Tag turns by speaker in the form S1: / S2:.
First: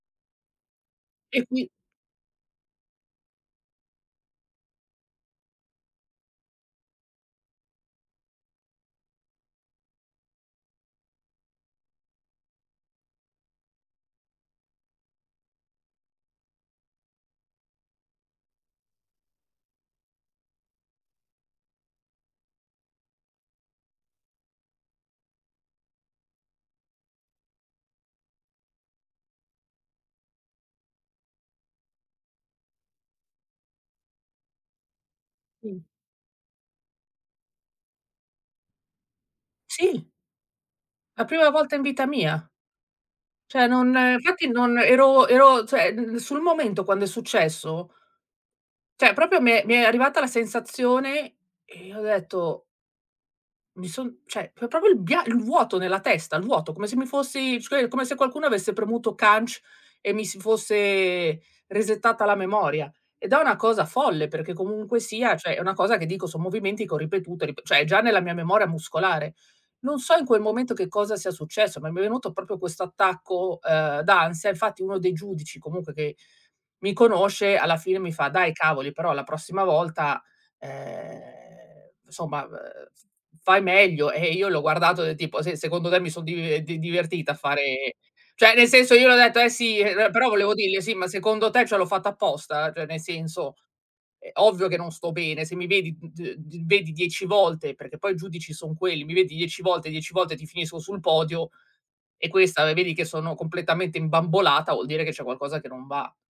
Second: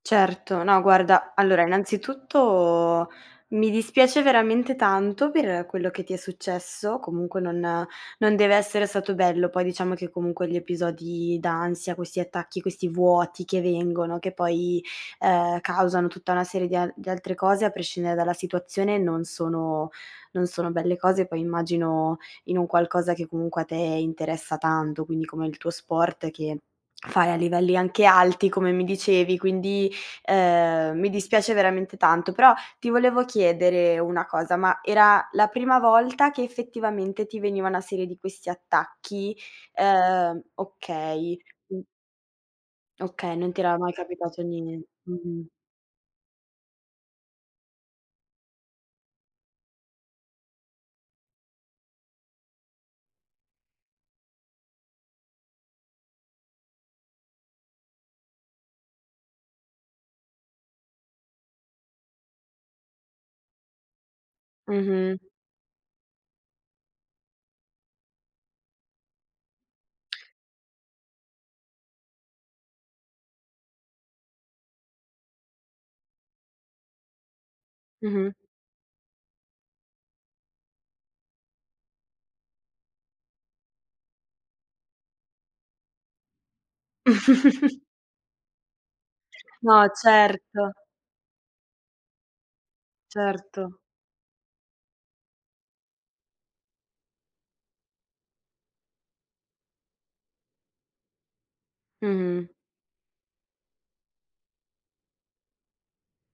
S1: Certo, no guarda,
S2: E
S1: allora
S2: qui
S1: innanzitutto mi dispiace veramente tanto per quello che ti è successo, comunque non non deve essere stato bello, poi diciamo che comunque gli episodi d'ansia, questi attacchi, questi vuoti che vengono, che poi, ehm, causano tutta una serie di a di altre cose, a prescindere dalla situazione, non sono non sono belle cose. Poi immagino in un qualcosa che comunque a te interessa tanto, quindi come il tuo sport che fare a livelli anche alti, come mi dicevi, quindi, ehm, mi dispiace veramente tanto. Però ti volevo chiedere una cosa: ma era la prima
S2: Mh.
S1: volta che effettivamente ti veniva una serie di questi attacchi?
S2: Sì.
S1: Ehm
S2: La
S1: okay,
S2: prima volta
S1: mhmm
S2: in vita mia.
S1: Okay, non ti
S2: Cioè
S1: era mai
S2: non
S1: capitato
S2: infatti non
S1: nie
S2: ero
S1: mh-mh.
S2: ero cioè l sul momento quando è successo cioè proprio mi è mi è arrivata la sensazione e ho detto mi son cioè, pro proprio il bia il vuoto nella testa. Il vuoto, come se mi fossi scui come se qualcuno avesse premuto CANC e mi si fosse resettata la memoria. Ed è una cosa folle perché comunque
S1: Mh-mh.
S2: sia, cioè, è una cosa che dico, son movimenti che ho ripetuto e rip cioè è già nella mia memoria muscolare. Non so in quel momento che cosa sia successo, ma mi è venuto proprio questo attacco, ehm, d'ansia, infatti uno dei giudici comunque che mi conosce alla fine mi fa:
S1: Mh-mh.
S2: "Dai cavoli, però la prossima volta, ehm, somma, ehm, f-fai meglio". E io l'ho guardato del tipo: "Sì, secondo te mi son dive di divertita a fare" cioè, nel senso, io le ho detto: "Eh sì",
S1: No,
S2: ehm, però volevo
S1: certo.
S2: dirgli "Sì, ma secondo te cioè l'ho fatto apposta?" Cioè nel senso,
S1: Certo.
S2: ehm, ovvio che non sto bene, se mi vedi d d vedi 10 volte, perché poi i giudici son quelli, mi vedi dieci volte, dieci volte ti finisco sul podio e
S1: Mh.
S2: questa vedi che sono completamente imbambolata, vuol dire che c'è qualcosa che non va.